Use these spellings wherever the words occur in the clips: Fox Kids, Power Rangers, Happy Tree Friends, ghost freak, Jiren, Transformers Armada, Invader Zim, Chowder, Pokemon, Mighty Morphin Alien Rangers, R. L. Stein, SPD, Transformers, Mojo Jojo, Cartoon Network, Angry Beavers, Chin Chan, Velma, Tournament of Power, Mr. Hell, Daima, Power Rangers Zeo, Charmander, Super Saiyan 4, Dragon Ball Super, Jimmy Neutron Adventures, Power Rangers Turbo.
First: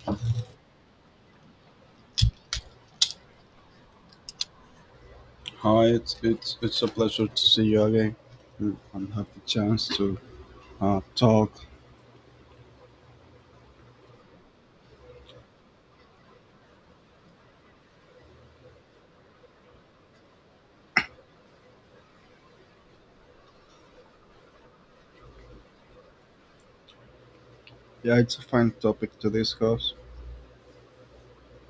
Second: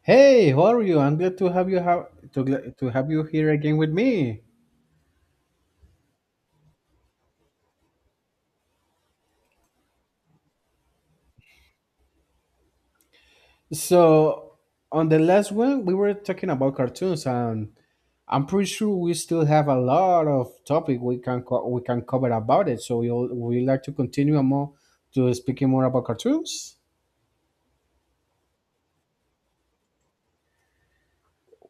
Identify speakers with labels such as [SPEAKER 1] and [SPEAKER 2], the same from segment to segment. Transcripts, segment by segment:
[SPEAKER 1] Hey, how are you? I'm glad to have you have to gl- to have you here again with me.
[SPEAKER 2] Hi, it's a pleasure to see you again, and have the chance to talk.
[SPEAKER 1] So, on the last one, we were talking about cartoons, and I'm pretty sure we still have a lot of topic we can we can cover about it. So we like to continue more to speaking more about cartoons.
[SPEAKER 2] Yeah, it's a fine topic to discuss.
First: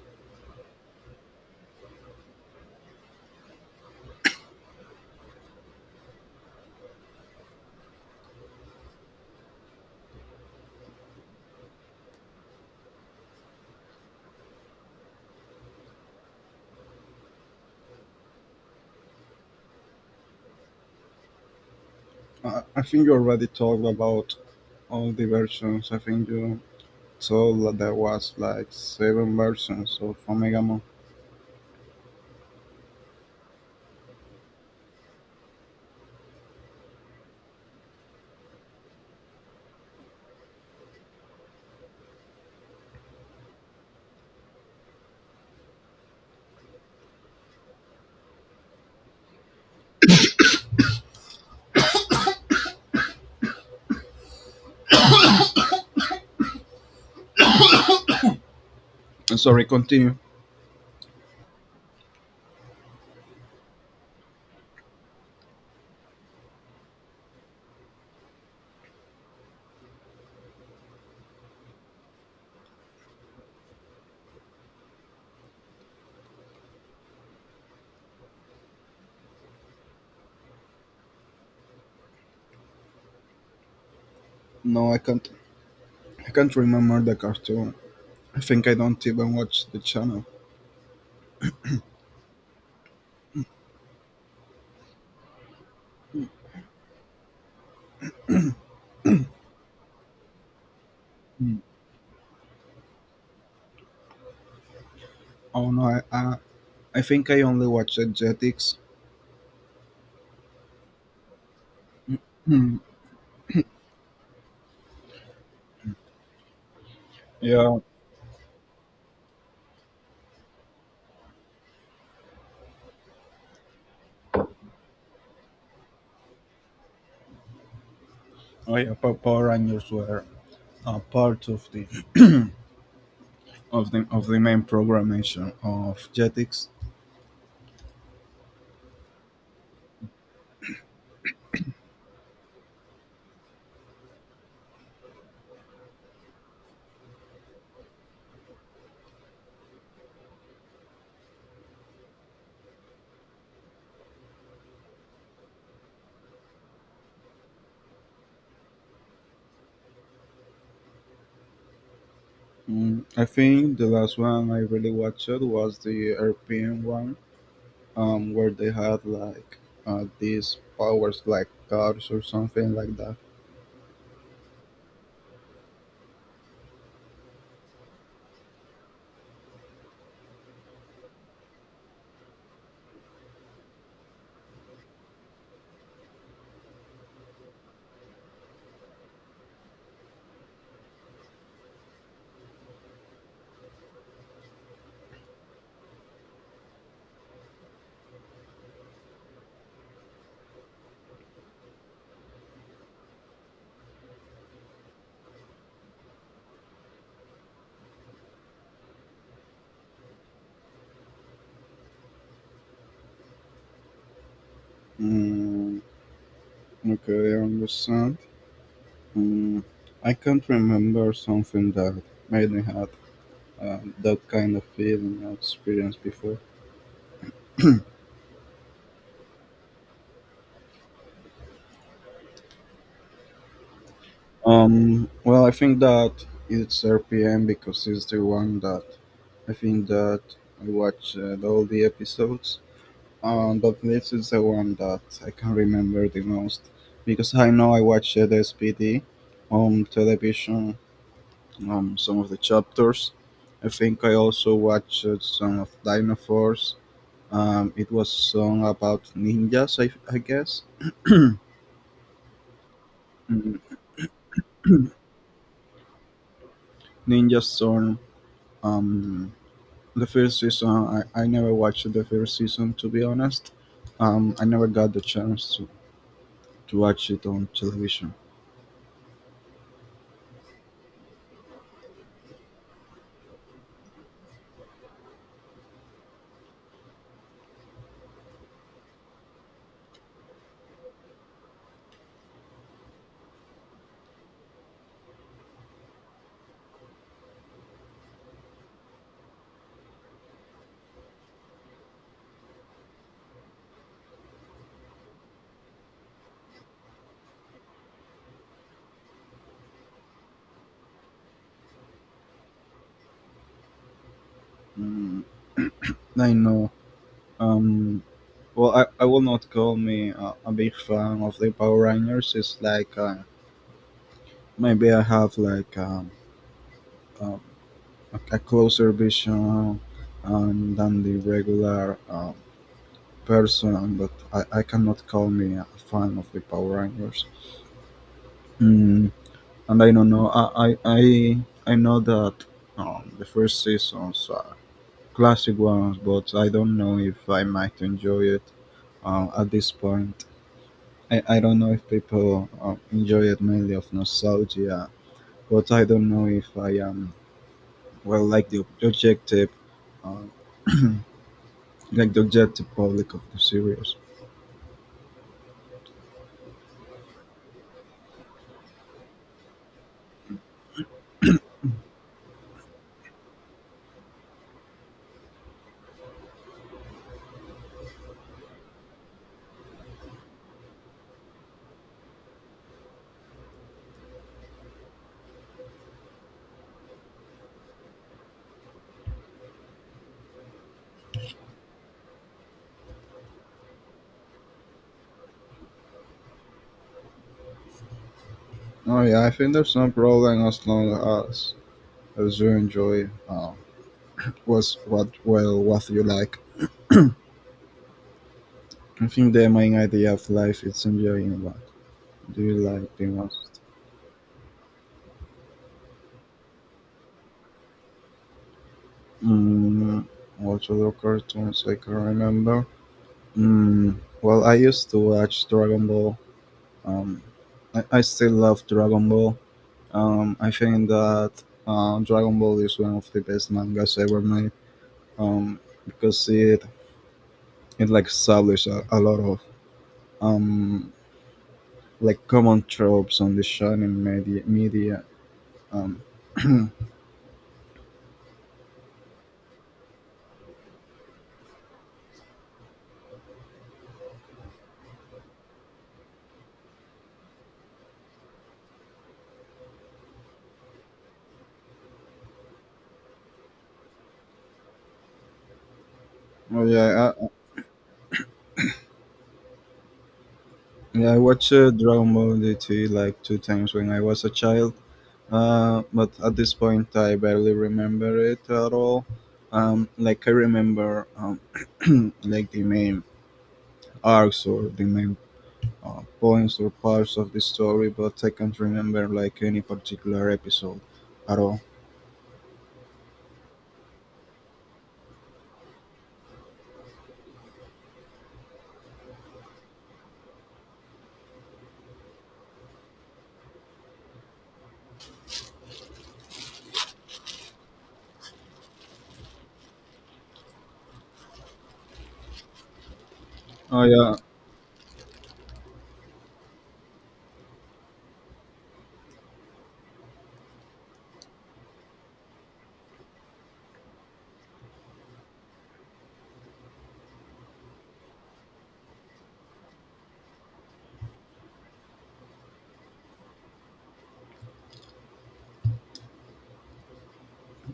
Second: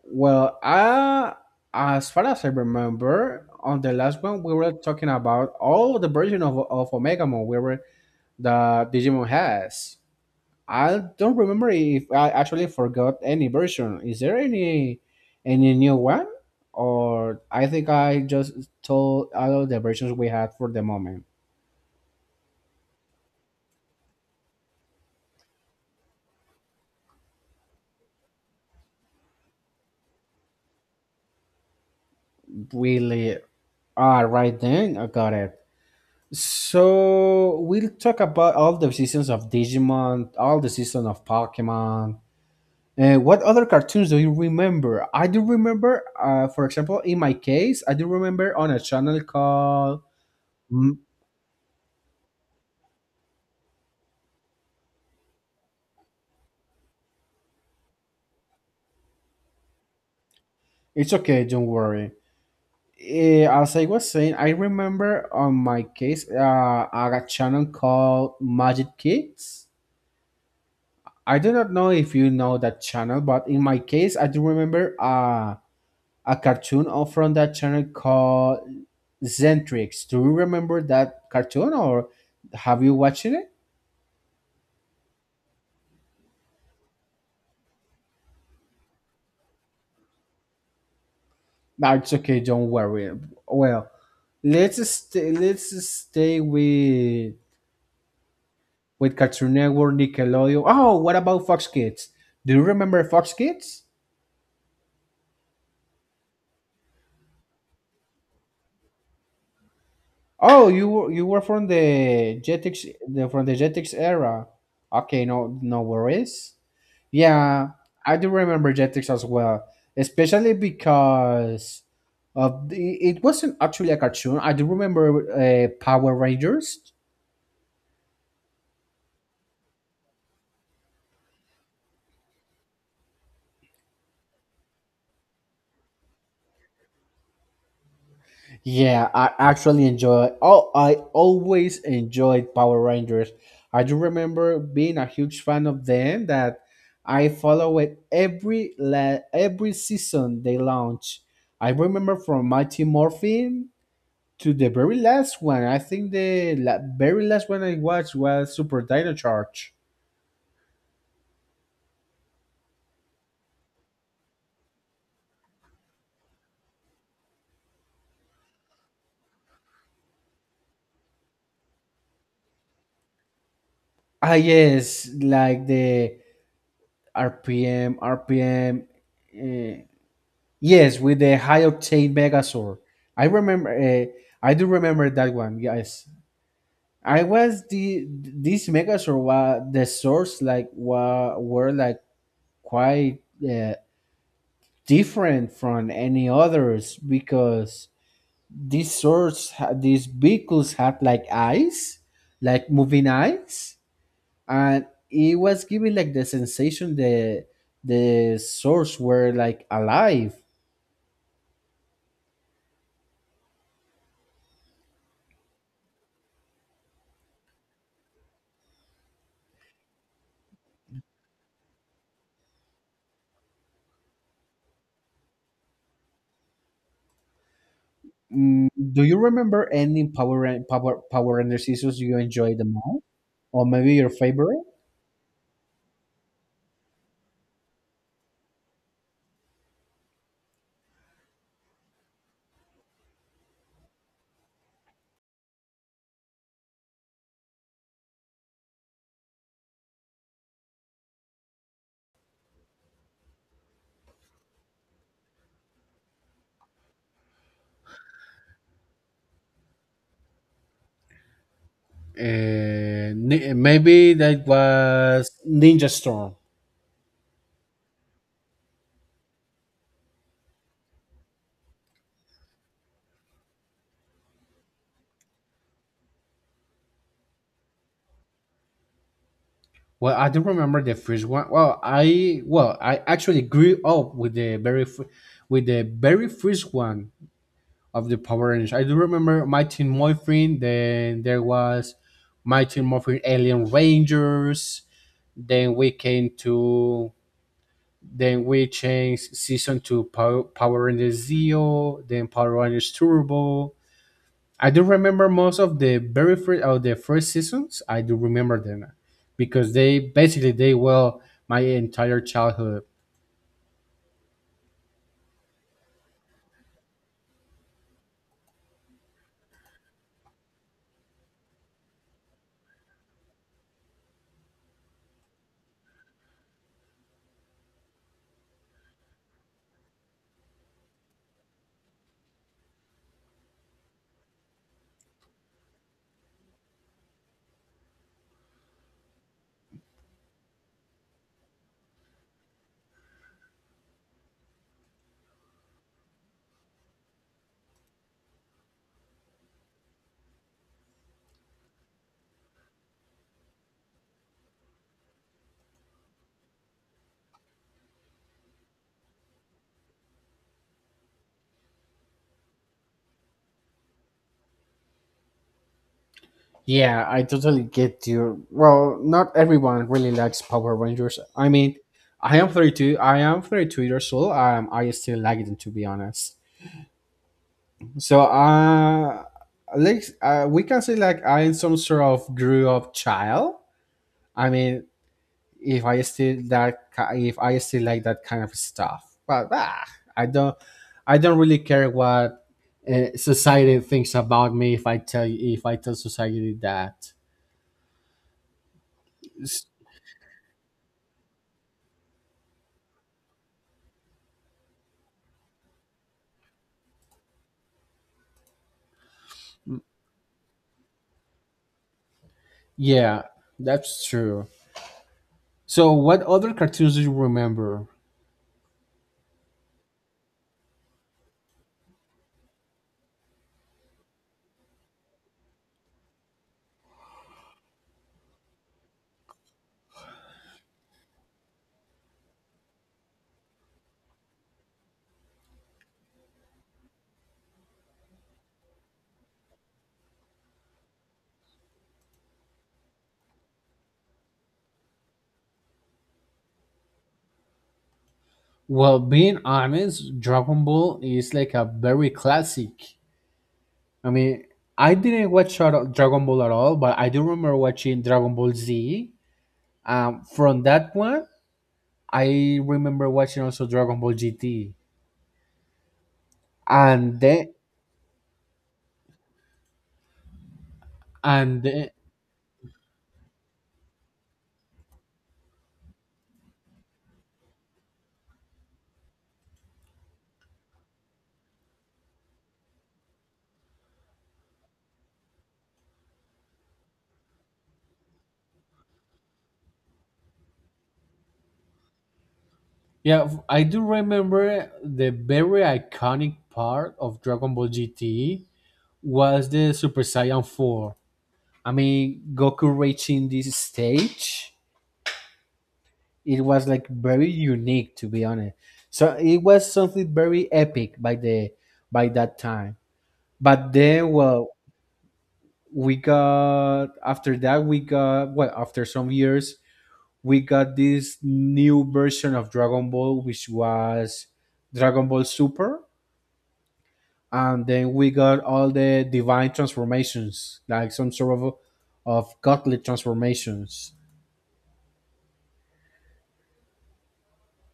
[SPEAKER 1] Well, I, as far as I remember, on the last one we were talking about all the version of Omega Mon we were the Digimon has. I don't remember if I actually forgot any version. Is there any new one? Or I think I just told all of the versions we had for the moment.
[SPEAKER 2] I think you already talked about all the versions. I think you told that there was like seven versions of Omega Mon.
[SPEAKER 1] Really? Ah, right then. I got it. So we'll talk about all the seasons of Digimon, all the season of Pokemon. What other cartoons do you remember? I do remember, for example, in my case, I do remember on a channel called. Mm.
[SPEAKER 2] Sorry, continue.
[SPEAKER 1] It's okay, don't worry. As I was saying, I remember on my case, a channel called Magic Kids. I do not know if you know that channel, but in my case, I do remember a cartoon from that channel called Zentrix. Do you remember that cartoon or have you watched it?
[SPEAKER 2] No, I can't. I can't remember the cartoon. I think I don't even watch the channel.
[SPEAKER 1] That's okay, don't worry. Well, let's stay with Cartoon Network, Nickelodeon. Oh, what about
[SPEAKER 2] Hmm.
[SPEAKER 1] Fox Kids? Do you remember Fox Kids?
[SPEAKER 2] Oh no, I think I only watched Jetix.
[SPEAKER 1] Oh, you were
[SPEAKER 2] Hmm.
[SPEAKER 1] From the Jetix era. Okay, no worries. Yeah,
[SPEAKER 2] Yeah,
[SPEAKER 1] I do remember Jetix as well, especially because it wasn't actually a cartoon. I do remember Power Rangers.
[SPEAKER 2] oh yeah, Power Rangers were are part of the of the main programmation of Jetix.
[SPEAKER 1] Yeah, I actually enjoy. Oh, I always enjoyed Power Rangers. I do remember being a huge fan of them. That I follow it every every season they launch. I remember from Mighty Morphin to the very last one. I think the very last one I watched was Super Dino Charge.
[SPEAKER 2] I think the last one I really watched was the European one, where they had like these powers like cars or something like that.
[SPEAKER 1] Ah, yes, like the RPM. Yes, with the high octane Megazord. I remember. I do remember that one. Yes, I was the this Megazord. Was, the swords like wa were like quite, uh, different from any others, because these vehicles had like eyes, like moving eyes, and it was giving like the sensation that the swords were like alive.
[SPEAKER 2] Mm, okay, I understand. Mm, I can't remember something that made me have that kind of feeling or experience before.
[SPEAKER 1] Do you remember any Power Rangers seasons you enjoyed the most, or maybe your favorite?
[SPEAKER 2] Well, I think that it's RPM because it's the one that I think that I watched all the episodes, but this is the one that I can remember the most because I know I watched the SPD on television, some of the chapters. I think I also watched some of Dino Force. It was song about ninjas, I guess. Mm,
[SPEAKER 1] Maybe that was Ninja Storm.
[SPEAKER 2] Ninja Storm. Um, the first season, I never watched the first season to be honest. I never got the chance to watch it on television.
[SPEAKER 1] Well, I don't remember the first one. Well, I actually grew up with the very first one of the Power Rangers. I do remember Mighty Morphin. Then there was Mighty Morphin Alien Rangers. Then we came to Then we changed season to Power Rangers Zeo, then Power Rangers Turbo. I do remember most of the very first of the first seasons. I do remember them because they basically they well my entire childhood.
[SPEAKER 2] Mm, I know. Um, well, I will not call me a big fan of the Power Rangers. It's like maybe I have like um, a closer vision than the regular person, but I cannot call me a fan of the Power Rangers. Mm, and I don't know. I know that the first seasons are classic ones, but I don't know if I might enjoy it at this point. I don't know if people enjoy it mainly of nostalgia, but I don't know if I am well like the objective, uh, like the objective public of the series.
[SPEAKER 1] Yeah, I totally get you. Well, not everyone really likes Power Rangers. I mean, I am 32. I am 32 years old. I still like them, to be honest. So like, we can say like I'm some sort of grew up child. I mean, if I still that ki- if I still like that kind of stuff, but I don't I don't really care what society thinks about me, if I tell society that.
[SPEAKER 2] Oh yeah, I think
[SPEAKER 1] S-
[SPEAKER 2] there's no problem as long as you enjoy was what well what you like. I think the main idea of life is enjoying what do you like the
[SPEAKER 1] Yeah,
[SPEAKER 2] most.
[SPEAKER 1] that's true. So what other cartoons do you remember?
[SPEAKER 2] Mm, what other cartoons I can remember? Well, I used to watch Dragon Ball. Um, I still love Dragon Ball. I think that Dragon Ball is one of the best mangas ever made, um, because it like established a lot of um, like common tropes on the shonen media. Um,
[SPEAKER 1] Well, being honest, Dragon Ball is like a very classic. I mean, I didn't watch Dragon Ball at all, but I do remember watching Dragon Ball Z. From that one, I remember watching also Dragon Ball GT,
[SPEAKER 2] well, yeah,
[SPEAKER 1] and then
[SPEAKER 2] yeah, I watched
[SPEAKER 1] and then,
[SPEAKER 2] Dragon Ball D.T. like two times when I was a child, but at this point I barely remember it at all. Like I remember, like the main arcs or the main, points or parts of the story, but I can't remember like any particular episode at all.
[SPEAKER 1] yeah, I do remember the very iconic part of Dragon Ball GT was the Super Saiyan 4. I mean, Goku reaching this stage, it was like very unique, to be honest. So it was something very epic by that time. But
[SPEAKER 2] Oh
[SPEAKER 1] then,
[SPEAKER 2] yeah,
[SPEAKER 1] well, we got, after that we got, well, after some years we got this new version of Dragon Ball, which was Dragon Ball Super. And then we got all the divine transformations, like some sort of godly transformations.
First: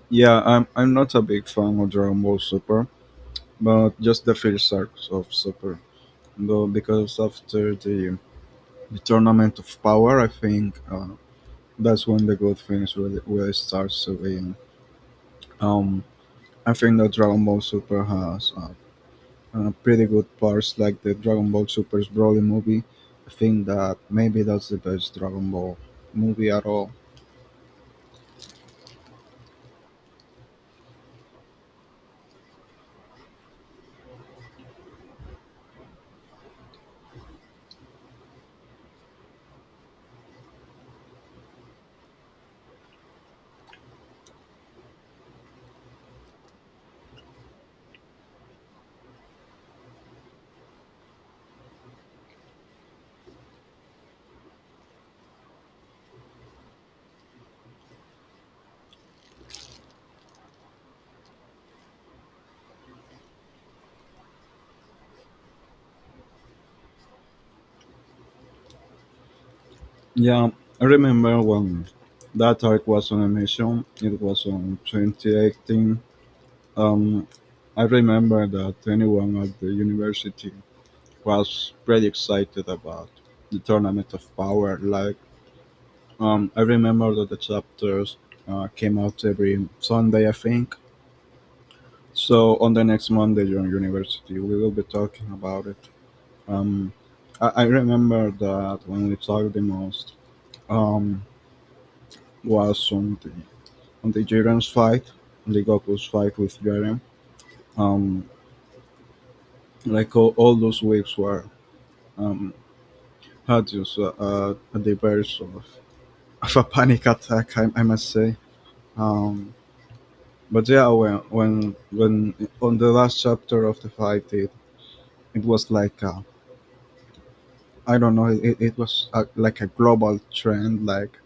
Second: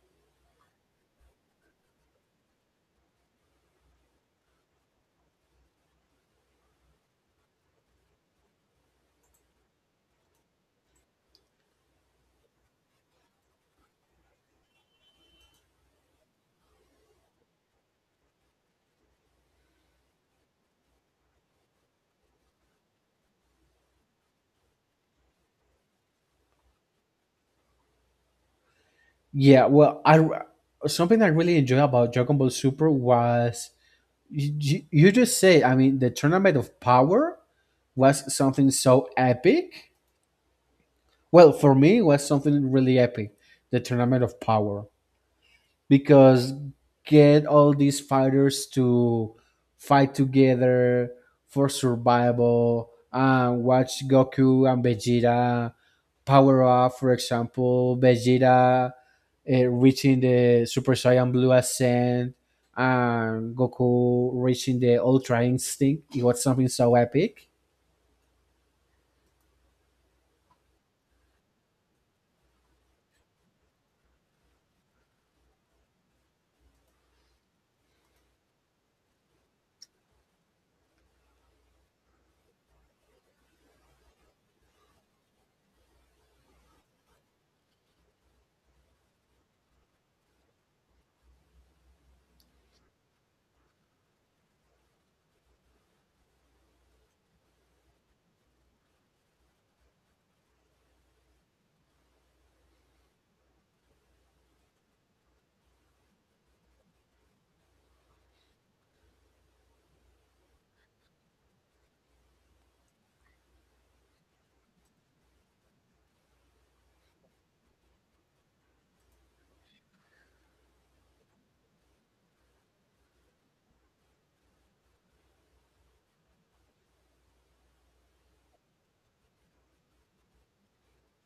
[SPEAKER 2] yeah. I'm not a big fan of Dragon Ball Super, but just the first arcs of Super, though because after the tournament of power. I think that's when the good things really, really starts to be. Um, I think that Dragon Ball Super has pretty good parts, like the Dragon Ball Super's Broly movie. I think that maybe that's the best Dragon Ball movie at all.
[SPEAKER 1] Yeah, well, I, something I really enjoy about Dragon Ball Super was, you just say, I mean, the Tournament of Power was something so epic. Well, for me, it was something really epic, the Tournament of Power, because get all these fighters to fight together for survival and watch Goku and Vegeta power up. For example, Vegeta, reaching the Super Saiyan Blue Ascent, and Goku reaching the Ultra Instinct. It was something so epic.
[SPEAKER 2] Yeah, I remember when that arc was on emission. It was on 2018. Um, I remember that anyone at the university was pretty excited about the Tournament of Power. Like, I remember that the chapters came out every Sunday, I think. So on the next Monday during university, we will be talking about it. Um, I remember that when we talked the most, um, was on the Jiren's fight, on the Goku's fight with Jiren. Um, like all those weeks were, um, had just a diverse of a panic attack, I must say. Um, but yeah, when on the last chapter of the fight, it was like, I don't know, it was like a global trend, like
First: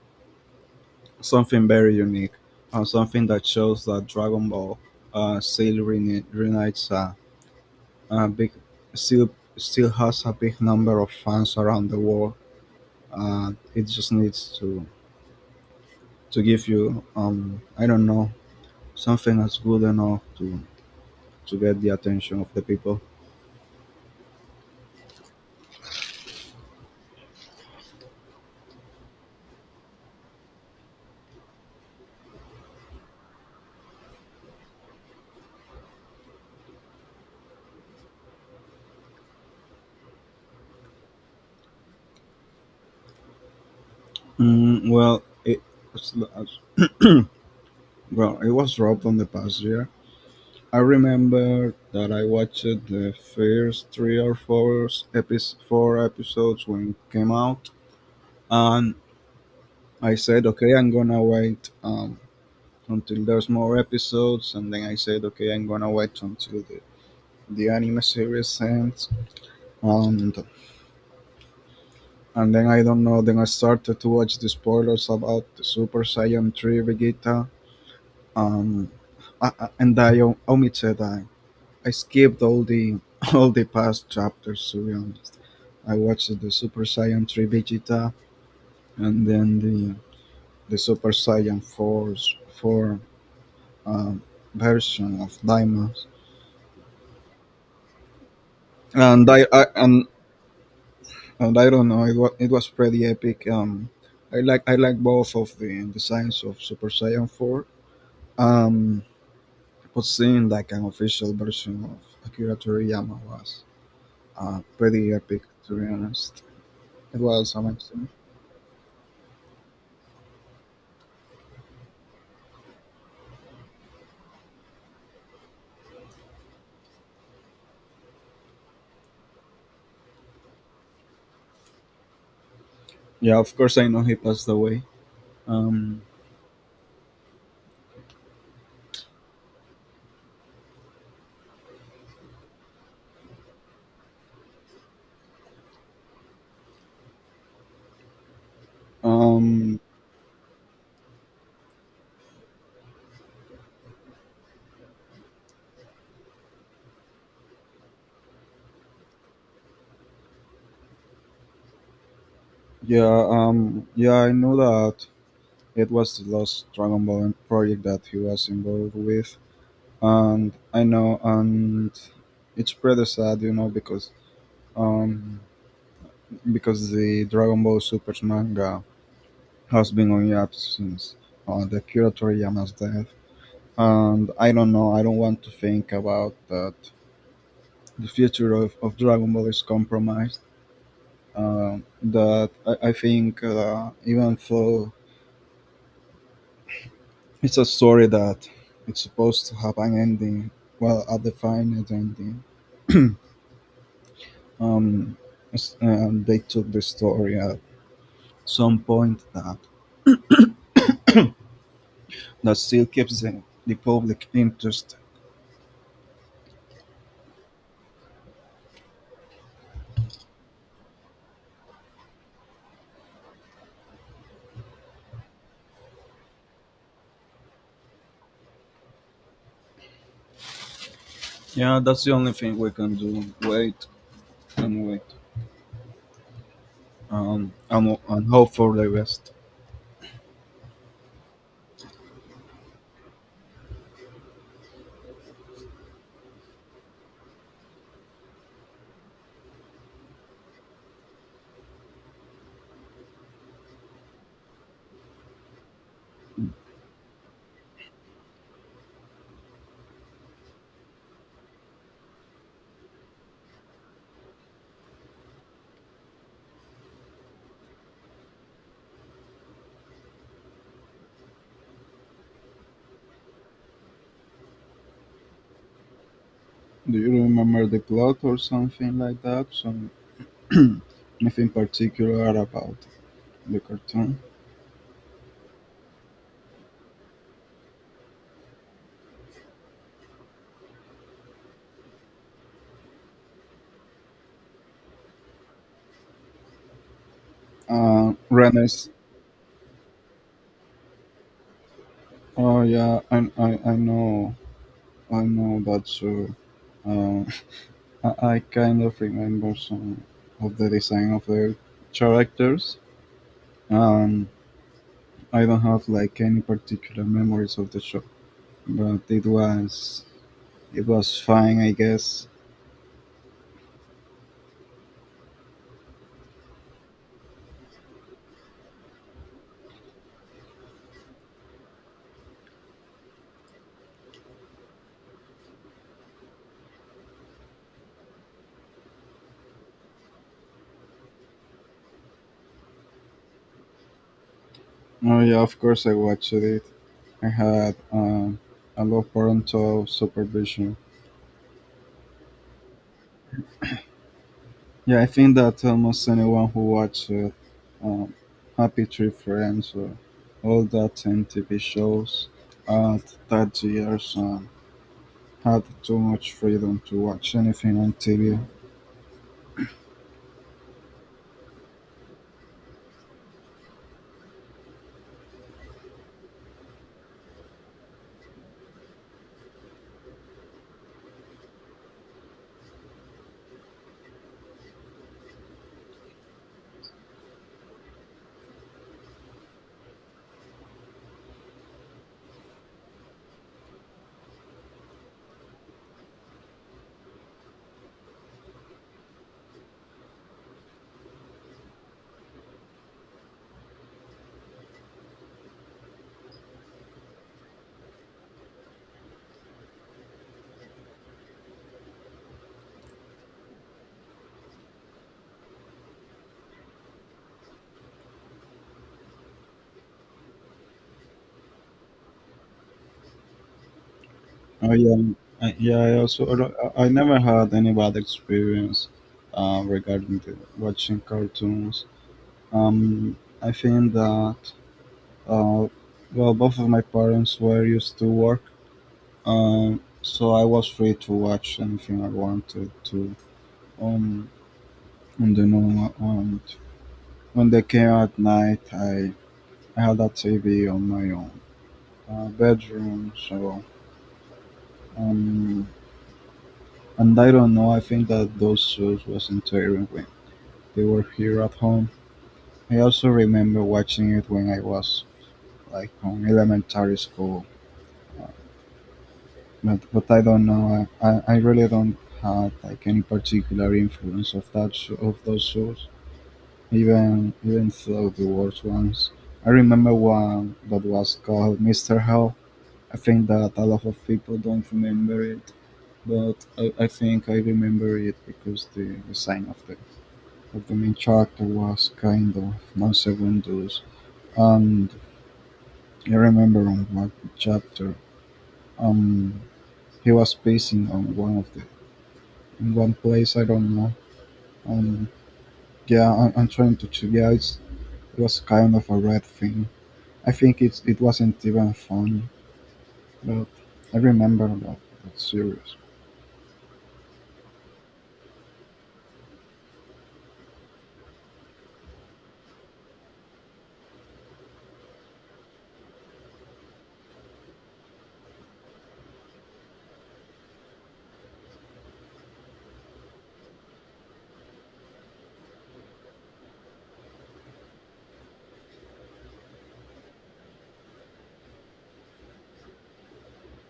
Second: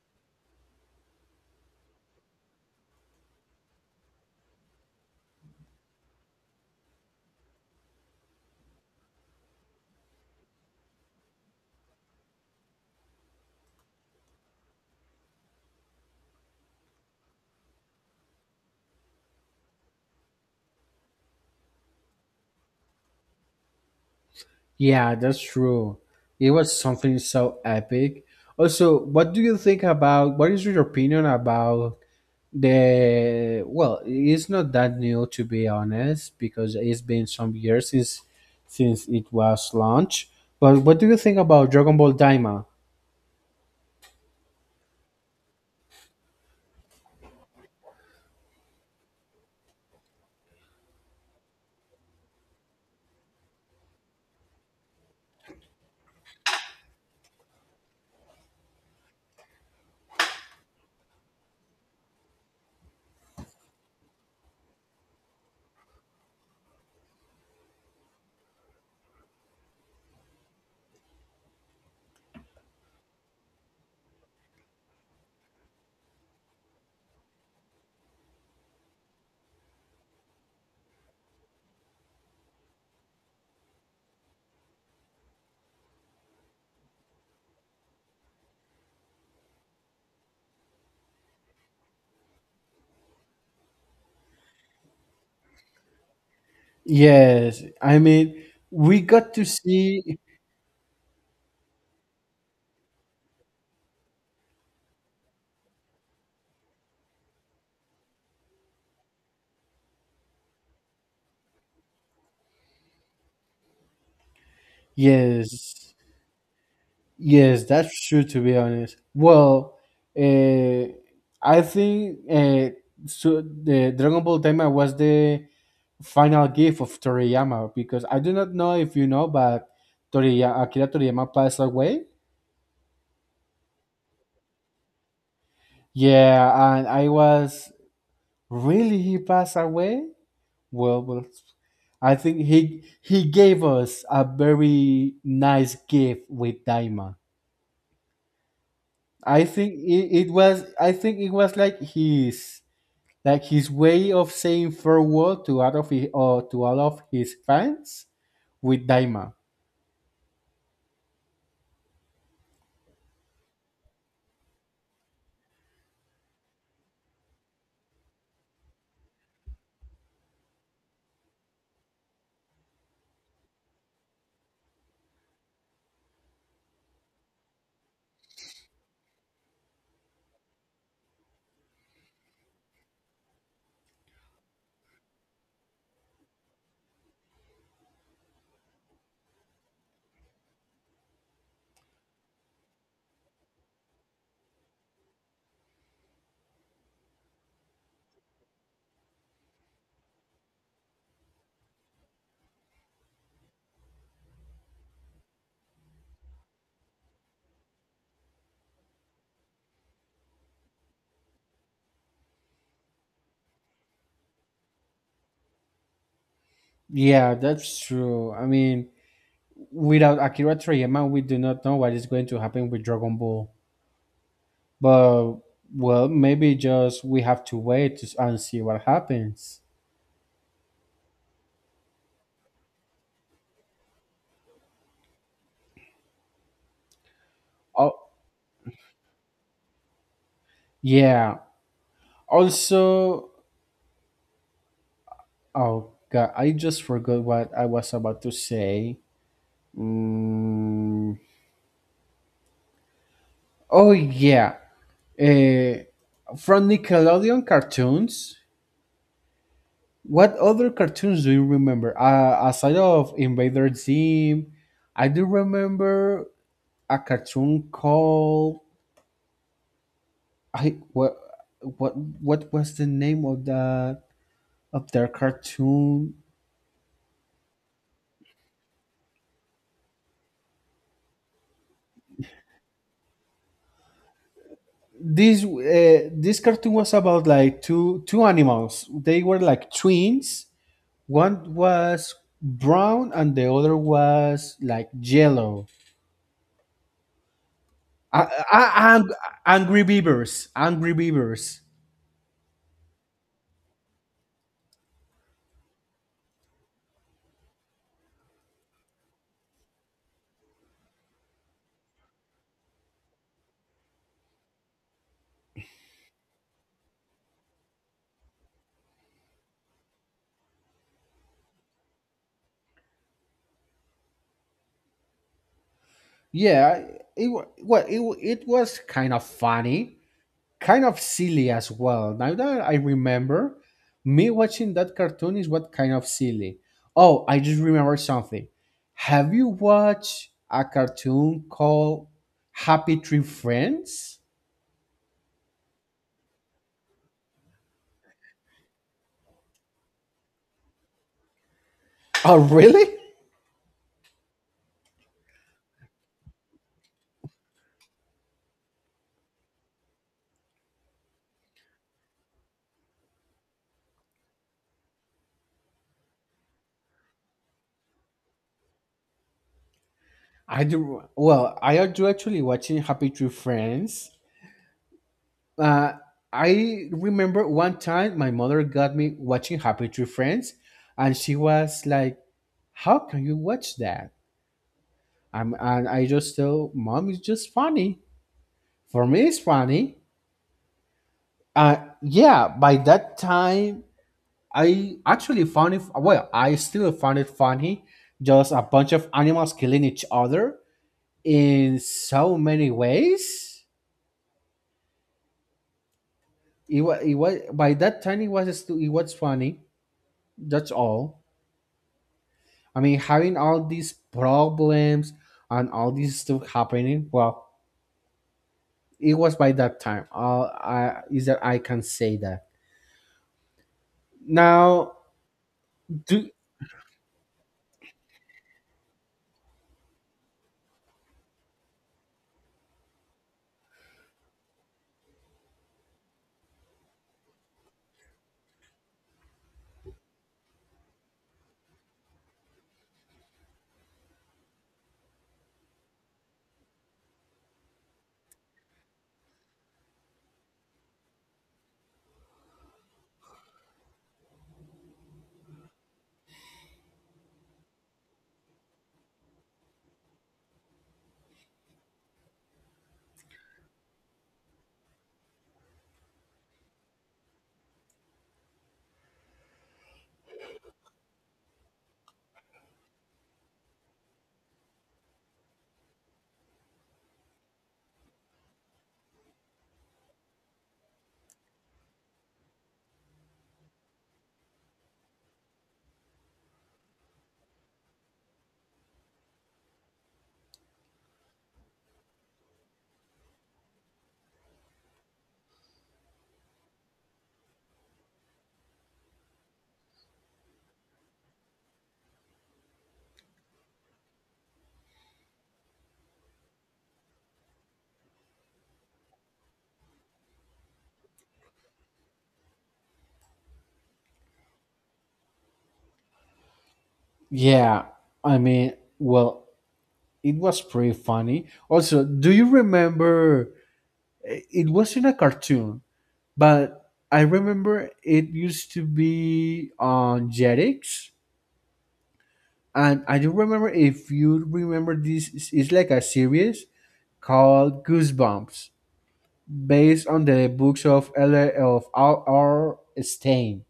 [SPEAKER 2] something very unique, something that shows that Dragon Ball still reunites, a big still still has a big number of fans around the world. It just needs to give you, I don't know, something that's good enough to get the attention of the people?
[SPEAKER 1] Yeah, that's true. It was something so epic. Also, what is your opinion about the well, it's not that new, to be honest, because it's been some years since it was launched. But what do you think about Dragon Ball Daima?
[SPEAKER 2] Well, was, well, it was dropped on the past year. I remember that I watched the first three or four episodes, when it came out, and I said, okay, I'm gonna wait until there's more episodes, and then I said, okay, I'm gonna wait until the anime series ends, and then I don't know. Then I started to watch the spoilers about the Super Saiyan 3 Vegeta. um, Omitted, I skipped all the all the past chapters to be honest. I watched the Super Saiyan 3 Vegeta and then the Super Saiyan 4's 4, um, version of Daima.
[SPEAKER 1] Yes, I mean, we
[SPEAKER 2] And
[SPEAKER 1] got to
[SPEAKER 2] I, I and,
[SPEAKER 1] see.
[SPEAKER 2] and I don't know, it was pretty epic. I like both of the designs of Super Saiyan 4. Um, but seeing like an official version of Akira Toriyama was, pretty epic, to be
[SPEAKER 1] Yes.
[SPEAKER 2] honest. It was
[SPEAKER 1] Yes, that's
[SPEAKER 2] amazing.
[SPEAKER 1] true. To be honest, well, uh, I think, so the Dragon Ball Daima was the final gift of Toriyama, because I do not know if you know, but Akira Toriyama passed away.
[SPEAKER 2] Yeah, of course I know he passed away. Um,
[SPEAKER 1] Yeah, and I was really he passed away. Well, I think he gave us a very nice gift with Daima. I think
[SPEAKER 2] um,
[SPEAKER 1] it, it was I think it was like his way of saying farewell to all of his, to all of his fans with Daima.
[SPEAKER 2] yeah, yeah, I know that it was the last Dragon Ball project that he was involved with, and I know, and it's pretty sad because um, because the Dragon Ball Super manga has been on hiatus since, the Kira Toriyama's death, and I don't know, I don't want to think about that the future of Dragon Ball is compromised. That I think, even though it's a story that it's supposed to have an ending, well, a defined ending, um, and they took the story at some point that still keeps the public interested.
[SPEAKER 1] Yeah, that's true. I mean, without Akira Toriyama, we do not know what is going to happen with Dragon Ball. But well, maybe just we have to wait to, and see what happens.
[SPEAKER 2] Yeah, that's the only thing we can do. Wait and wait,
[SPEAKER 1] Oh,
[SPEAKER 2] and, hope for the best.
[SPEAKER 1] yeah. Also, oh god, I just forgot what I was about to say. Mm. Oh, yeah. Uh, from Nickelodeon cartoons, what other cartoons do you remember? Aside of Invader Zim, I do remember a cartoon called. I what was the name of their cartoon?
[SPEAKER 2] Do you remember the plot or something like that? Some if particular about the cartoon.
[SPEAKER 1] This cartoon was about like two animals. They were like twins. One was brown and the other was like yellow. I,
[SPEAKER 2] Renner's.
[SPEAKER 1] I, ang- Angry Beavers, Angry Beavers.
[SPEAKER 2] Oh yeah, I know that show. Uh, I kind of remember some of the design of the characters. Um, I don't have like any particular memories of the show, but it was fine, I guess.
[SPEAKER 1] Yeah, well, it was kind of funny, kind of silly as well. Now that I remember, me watching that cartoon is what kind of silly. Oh, I just remember something. Have you watched a cartoon called Happy Tree Friends?
[SPEAKER 2] Oh yeah, of course I watched it. I had, a lot of parental supervision.
[SPEAKER 1] Oh, really?
[SPEAKER 2] Yeah, I think that almost anyone who watched um, Happy Tree Friends or all that TV shows at that years, had too much freedom to watch anything on TV.
[SPEAKER 1] I do. Well, I do actually watching Happy Tree Friends. Uh, I remember one time my mother got me watching Happy Tree Friends, and she was like, "How can you watch that?" And I just tell mom, "It's just funny. For me, it's funny." Uh, yeah. By that time, I actually found it. Well, I still found it funny. Just a bunch of animals killing each other in so many ways. It was, by that time, it was funny. That's all. I mean, having all these problems and all this stuff happening, well, it was by that time. All I is that I can say that.
[SPEAKER 2] Oh
[SPEAKER 1] Now,
[SPEAKER 2] yeah, yeah, I also
[SPEAKER 1] do
[SPEAKER 2] I never had any bad experience regarding the watching cartoons. I think that uh, well, both of my parents were used to work. So I was free to watch anything I wanted to, um, on the normal, and when they came at night I had a TV on my own, bedroom so, um, and I don't know, I think that those shows wasn't terrible when they were here at home. I also remember watching it when I was like on elementary school, uh, but, I don't know, I really don't have like any particular influence of that show, of those shows. Even though the worst ones, I remember one that was called Mr. Hell. I think that a lot of people don't remember it, but I think I remember it because the design of the main character was kind of monster windows, and I remember on one chapter, um, he was pacing on one of the in one place. I don't know. Um, yeah, I'm trying to. Yeah, it was kind of a red thing. I think it wasn't even funny, but I remember that series.
[SPEAKER 1] yeah, I mean, well, it was pretty funny. Also, do you remember, it was in a cartoon, but I remember it used to be on Jetix. And I do remember if you remember this, it's like a series called Goosebumps, based on the books of L. of R. R. Stein.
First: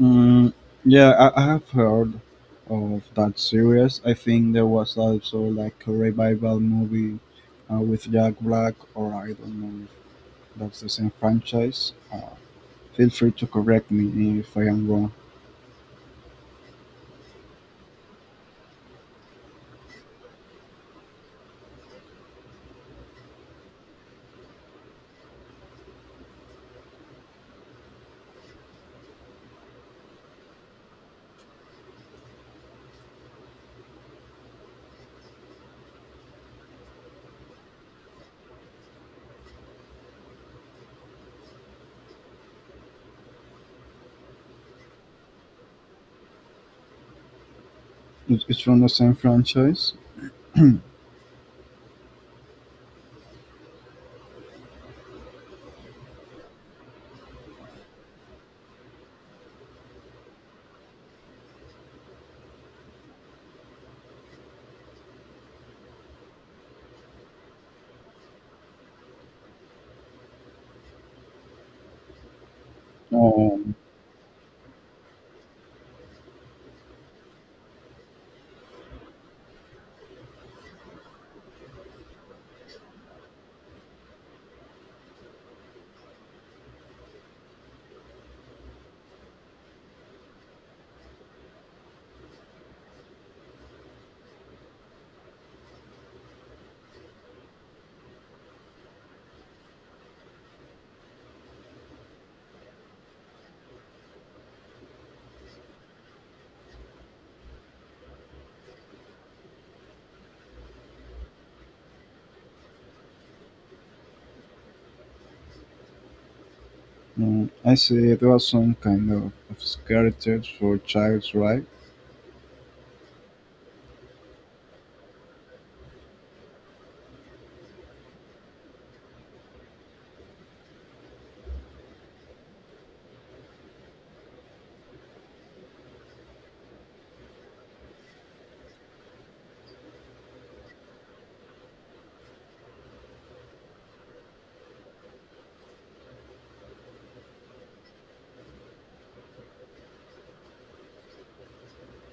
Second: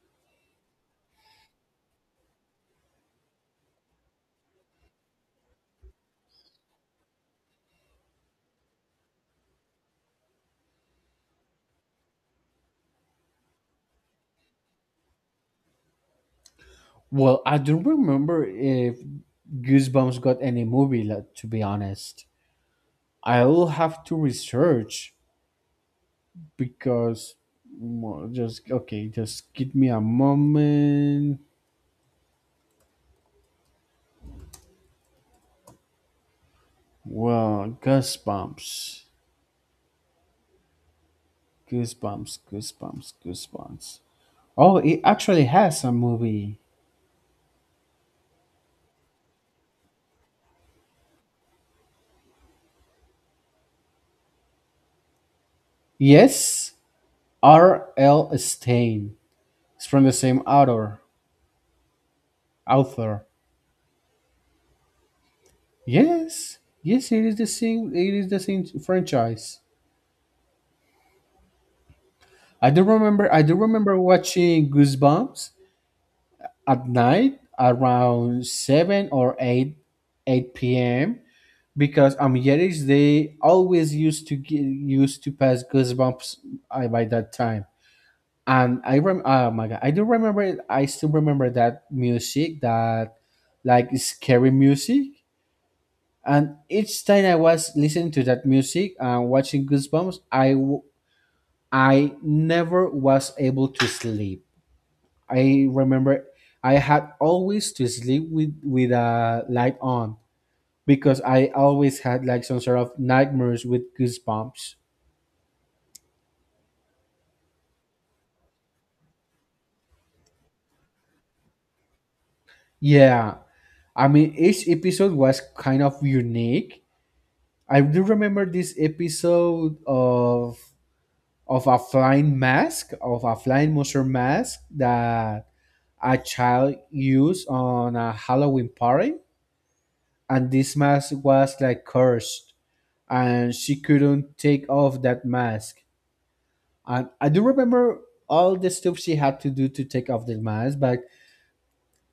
[SPEAKER 2] Mm, yeah, I have heard of that series. I think there was also like a revival movie with Jack Black, or I don't know if that's the same franchise. Feel free to correct me if I am wrong.
[SPEAKER 1] Well, I don't remember if Goosebumps got any movie, like, to be honest, I'll have to research because, well, just okay. Just give me a moment. Well, Goosebumps, Goosebumps, Goosebumps, Goosebumps. Oh, it actually has a movie.
[SPEAKER 2] It's from the same franchise.
[SPEAKER 1] Yes, R. L. Stein. It's from the same author. Author. Yes, yes, it is the same. It is the same franchise. I do remember. I do
[SPEAKER 2] Um,
[SPEAKER 1] remember watching Goosebumps at night around seven or eight, p.m. Because on Yiddish they always used to used to pass Goosebumps, by that time. And oh my god, I do remember. It. I still remember that music, that like scary music. And each time I was listening to that music and watching Goosebumps, I never was able to sleep. I remember I had always to sleep with a light on, because I always had like some sort of nightmares with goosebumps.
[SPEAKER 2] I see there was some kind of scary for child's right.
[SPEAKER 1] Yeah. I mean, each episode was kind of unique. I do remember this episode of a flying monster mask that a child used on a Halloween party, and this mask was like cursed, and she couldn't take off that mask. And I do remember all the stuff she had to do to take off the mask, but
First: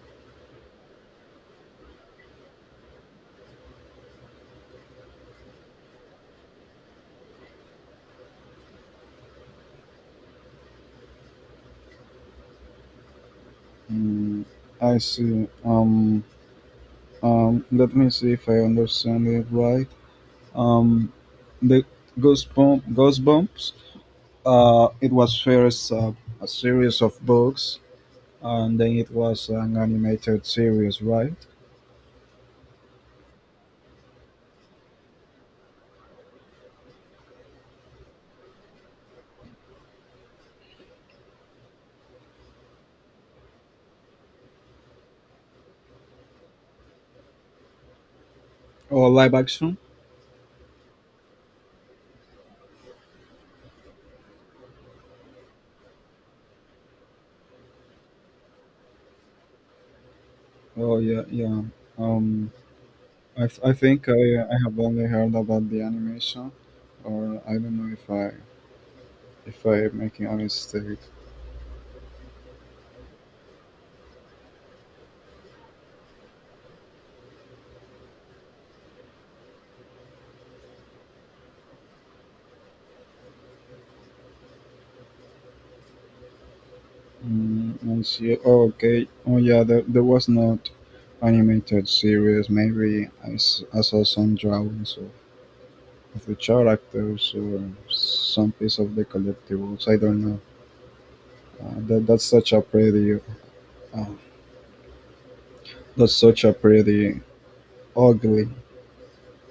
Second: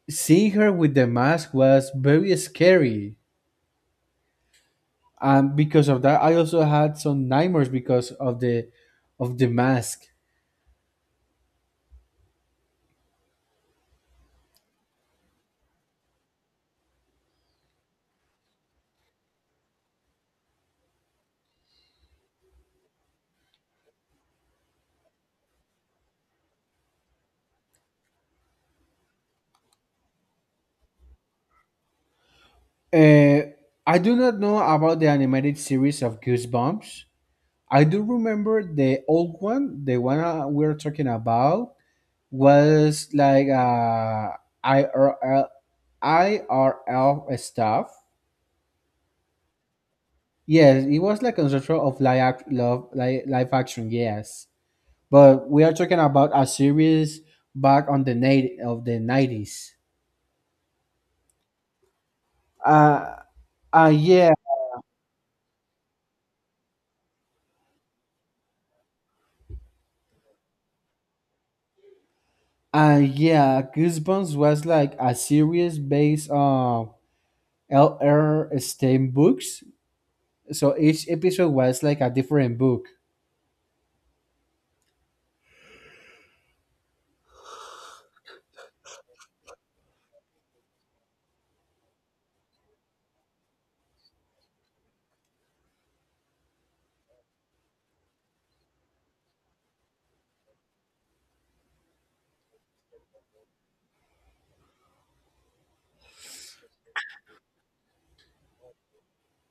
[SPEAKER 1] seeing her with the mask was very scary. And because of that I also had some nightmares because of the mask.
[SPEAKER 2] Mm, I see. Let me see if I understand it right. Um, the Goosebumps, it was first a series of books, and then it was an animated series, right?
[SPEAKER 1] uh, I do not know about the animated series of Goosebumps. I do remember the old one, the one, we're talking about, was like, IRL IRL stuff.
[SPEAKER 2] Or live action?
[SPEAKER 1] Yes, it was like a sort of live action. Yes, but we are talking about a series back on the night of the 90s.
[SPEAKER 2] Oh, yeah, yeah. Um,
[SPEAKER 1] Uh,
[SPEAKER 2] I think
[SPEAKER 1] yeah,
[SPEAKER 2] I have only heard about the animation, or I don't know if I if I'm making a mistake.
[SPEAKER 1] yeah. Goosebumps was like a series based on L.R. Stein books. So each episode was like a different book.
[SPEAKER 2] I see. Oh, okay. Oh, yeah. There was not animated series. Maybe I saw some drawings of the characters or some piece of the collectibles. I don't know. That's such a pretty. Uh, that's such a pretty ugly,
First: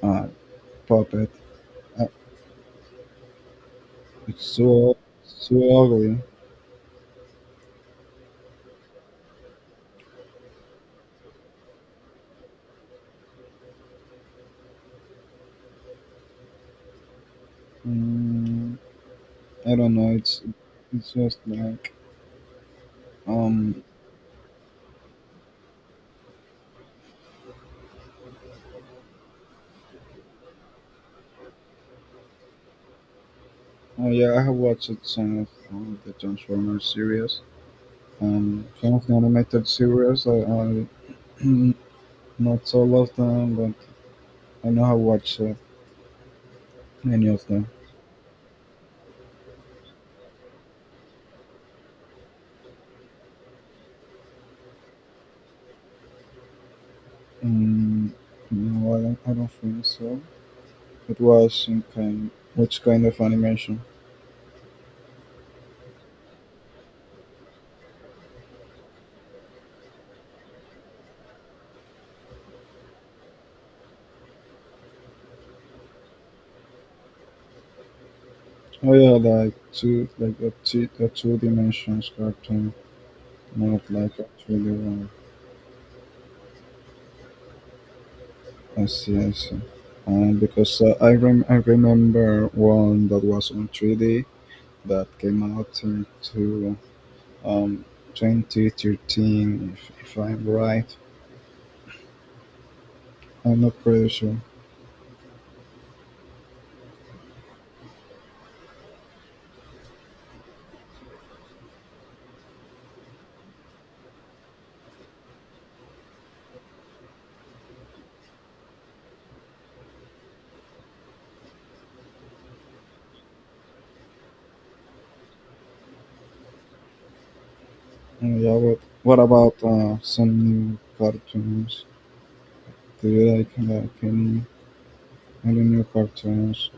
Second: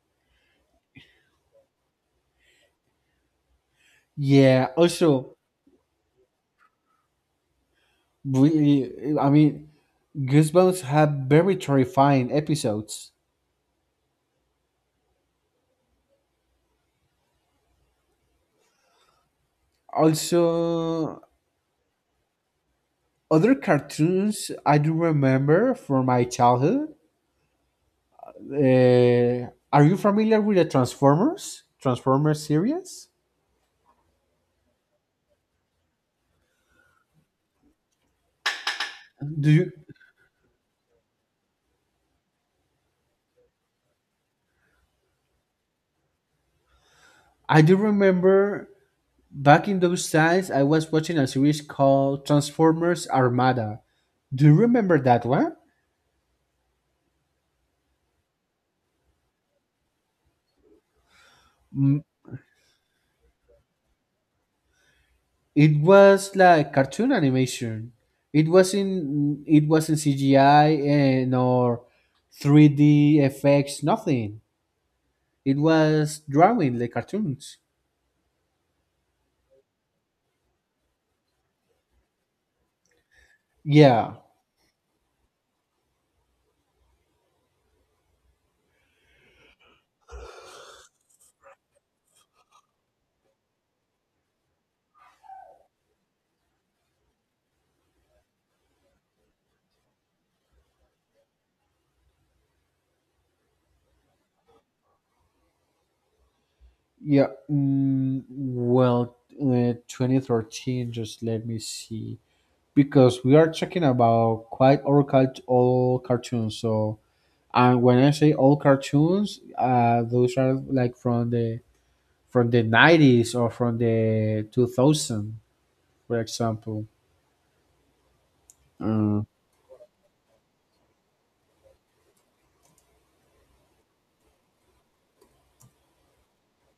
[SPEAKER 2] uh, puppet. Uh, it's
[SPEAKER 1] Yeah. Also,
[SPEAKER 2] so ugly.
[SPEAKER 1] I mean, Goosebumps had very terrifying episodes.
[SPEAKER 2] Mm, I don't know. It's
[SPEAKER 1] Also,
[SPEAKER 2] just like
[SPEAKER 1] other
[SPEAKER 2] um.
[SPEAKER 1] cartoons I do remember from my childhood. Uh, are you familiar with the Transformers? Transformers series?
[SPEAKER 2] Oh yeah, I have watched some of the Transformers series. Some of the
[SPEAKER 1] Do
[SPEAKER 2] animated
[SPEAKER 1] you?
[SPEAKER 2] series, I not all of them, but I know I watched many of
[SPEAKER 1] I
[SPEAKER 2] them.
[SPEAKER 1] do remember back in those times I was watching a series called Transformers Armada. Do you remember that one?
[SPEAKER 2] Um, no, I don't, think so. It was some kind, which kind of animation?
[SPEAKER 1] It was like cartoon animation. It wasn't CGI and or 3D effects, nothing. It was drawing like cartoons.
[SPEAKER 2] Oh yeah, like two, like a two dimensions cartoon, not
[SPEAKER 1] Yeah,
[SPEAKER 2] like a 3D one. I see, I see. Because I remember one that was on 3D that came out in two um, 2013, if I'm right. I'm not pretty sure.
[SPEAKER 1] yeah. Well, 2013, just let me see. Because we are talking about quite all, all cartoons. So, and when I say all cartoons, those are like from the 90s or from the 2000, for example.
[SPEAKER 2] Yeah, but what
[SPEAKER 1] Uh,
[SPEAKER 2] about some new cartoons? Do you like, any, new cartoons?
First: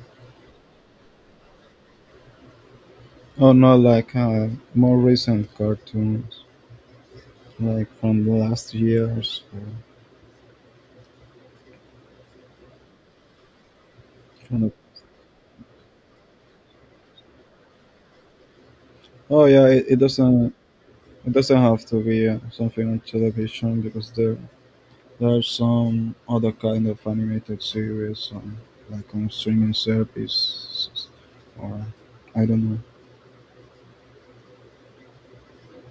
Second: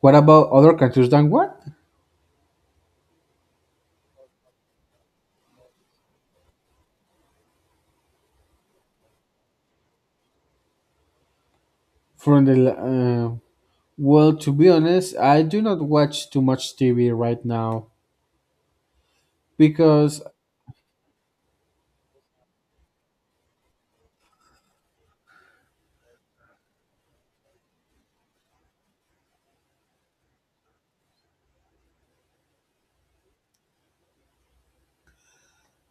[SPEAKER 1] what about other cartoons? Than what?
[SPEAKER 2] Oh no, like more recent cartoons, like from the last years. Or
[SPEAKER 1] From the l- uh, well, to
[SPEAKER 2] from
[SPEAKER 1] be
[SPEAKER 2] the,
[SPEAKER 1] honest, I do not watch too much TV right now
[SPEAKER 2] oh yeah, it
[SPEAKER 1] because
[SPEAKER 2] doesn't have to be something on television because There's some other kind of animated series on on streaming services or I don't know.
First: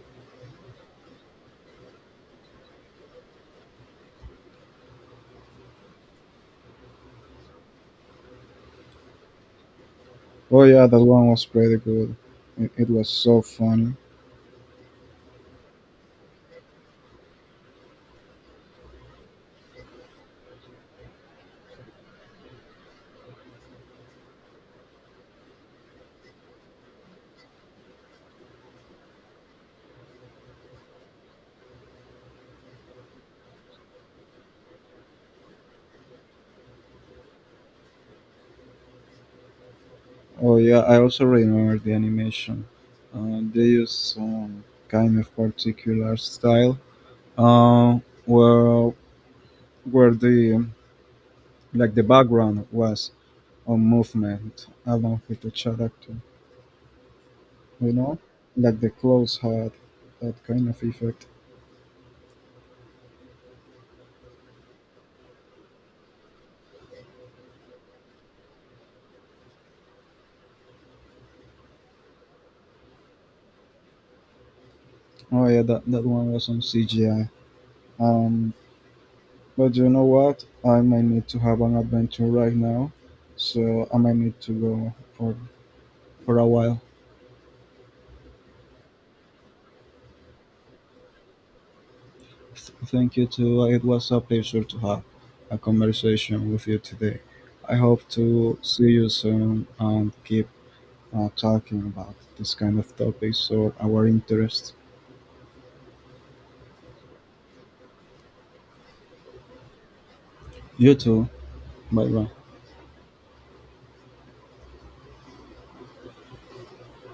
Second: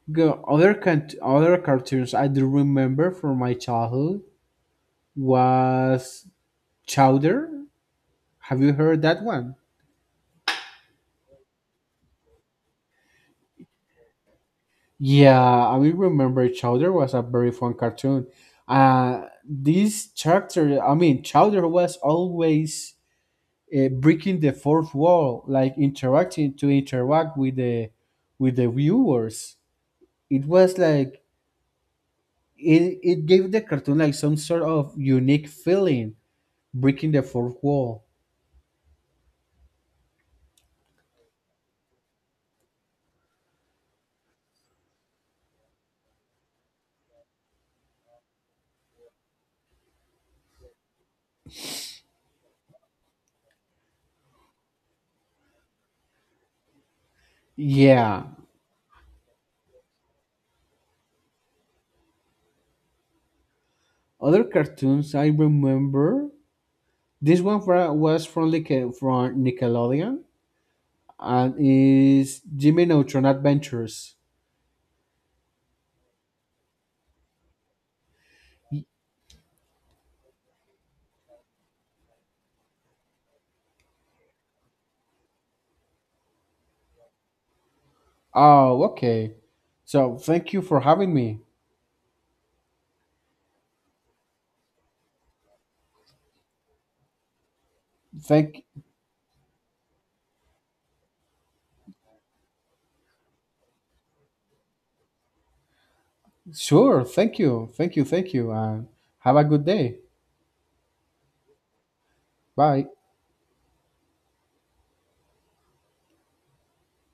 [SPEAKER 1] the other cant- other cartoons I do remember from my childhood was Chowder. Have you heard that one?
[SPEAKER 2] Oh yeah, that one was pretty good. It was so funny.
[SPEAKER 1] Yeah, I will remember Chowder was a very fun cartoon. This character, I mean, Chowder was always, breaking the fourth wall, like interacting to interact with the viewers. It was like it gave the cartoon like some sort of unique feeling, breaking the fourth wall.
[SPEAKER 2] Oh yeah, I also remember the animation. They used some kind of particular style. Uh, where the like the background was on movement along with the character. You know,
[SPEAKER 1] Yeah,
[SPEAKER 2] like the clothes had that kind of effect.
[SPEAKER 1] other cartoons I remember. This one was from Nickelodeon, and is Jimmy Neutron Adventures.
[SPEAKER 2] Oh yeah, that one was on CGI. Um, but you know what? I might need to have an adventure right now, so I might need to go for a while.
[SPEAKER 1] Oh, okay. So thank you for having me.
[SPEAKER 2] Thank you too. It was a pleasure to have a conversation with you today. I hope to
[SPEAKER 1] Thank
[SPEAKER 2] see you soon and keep talking about this kind of topics or our interests.
[SPEAKER 1] Sure. Thank you. Thank you. Thank you. And have a good day.
[SPEAKER 2] You too. Bye bye.
[SPEAKER 1] Bye.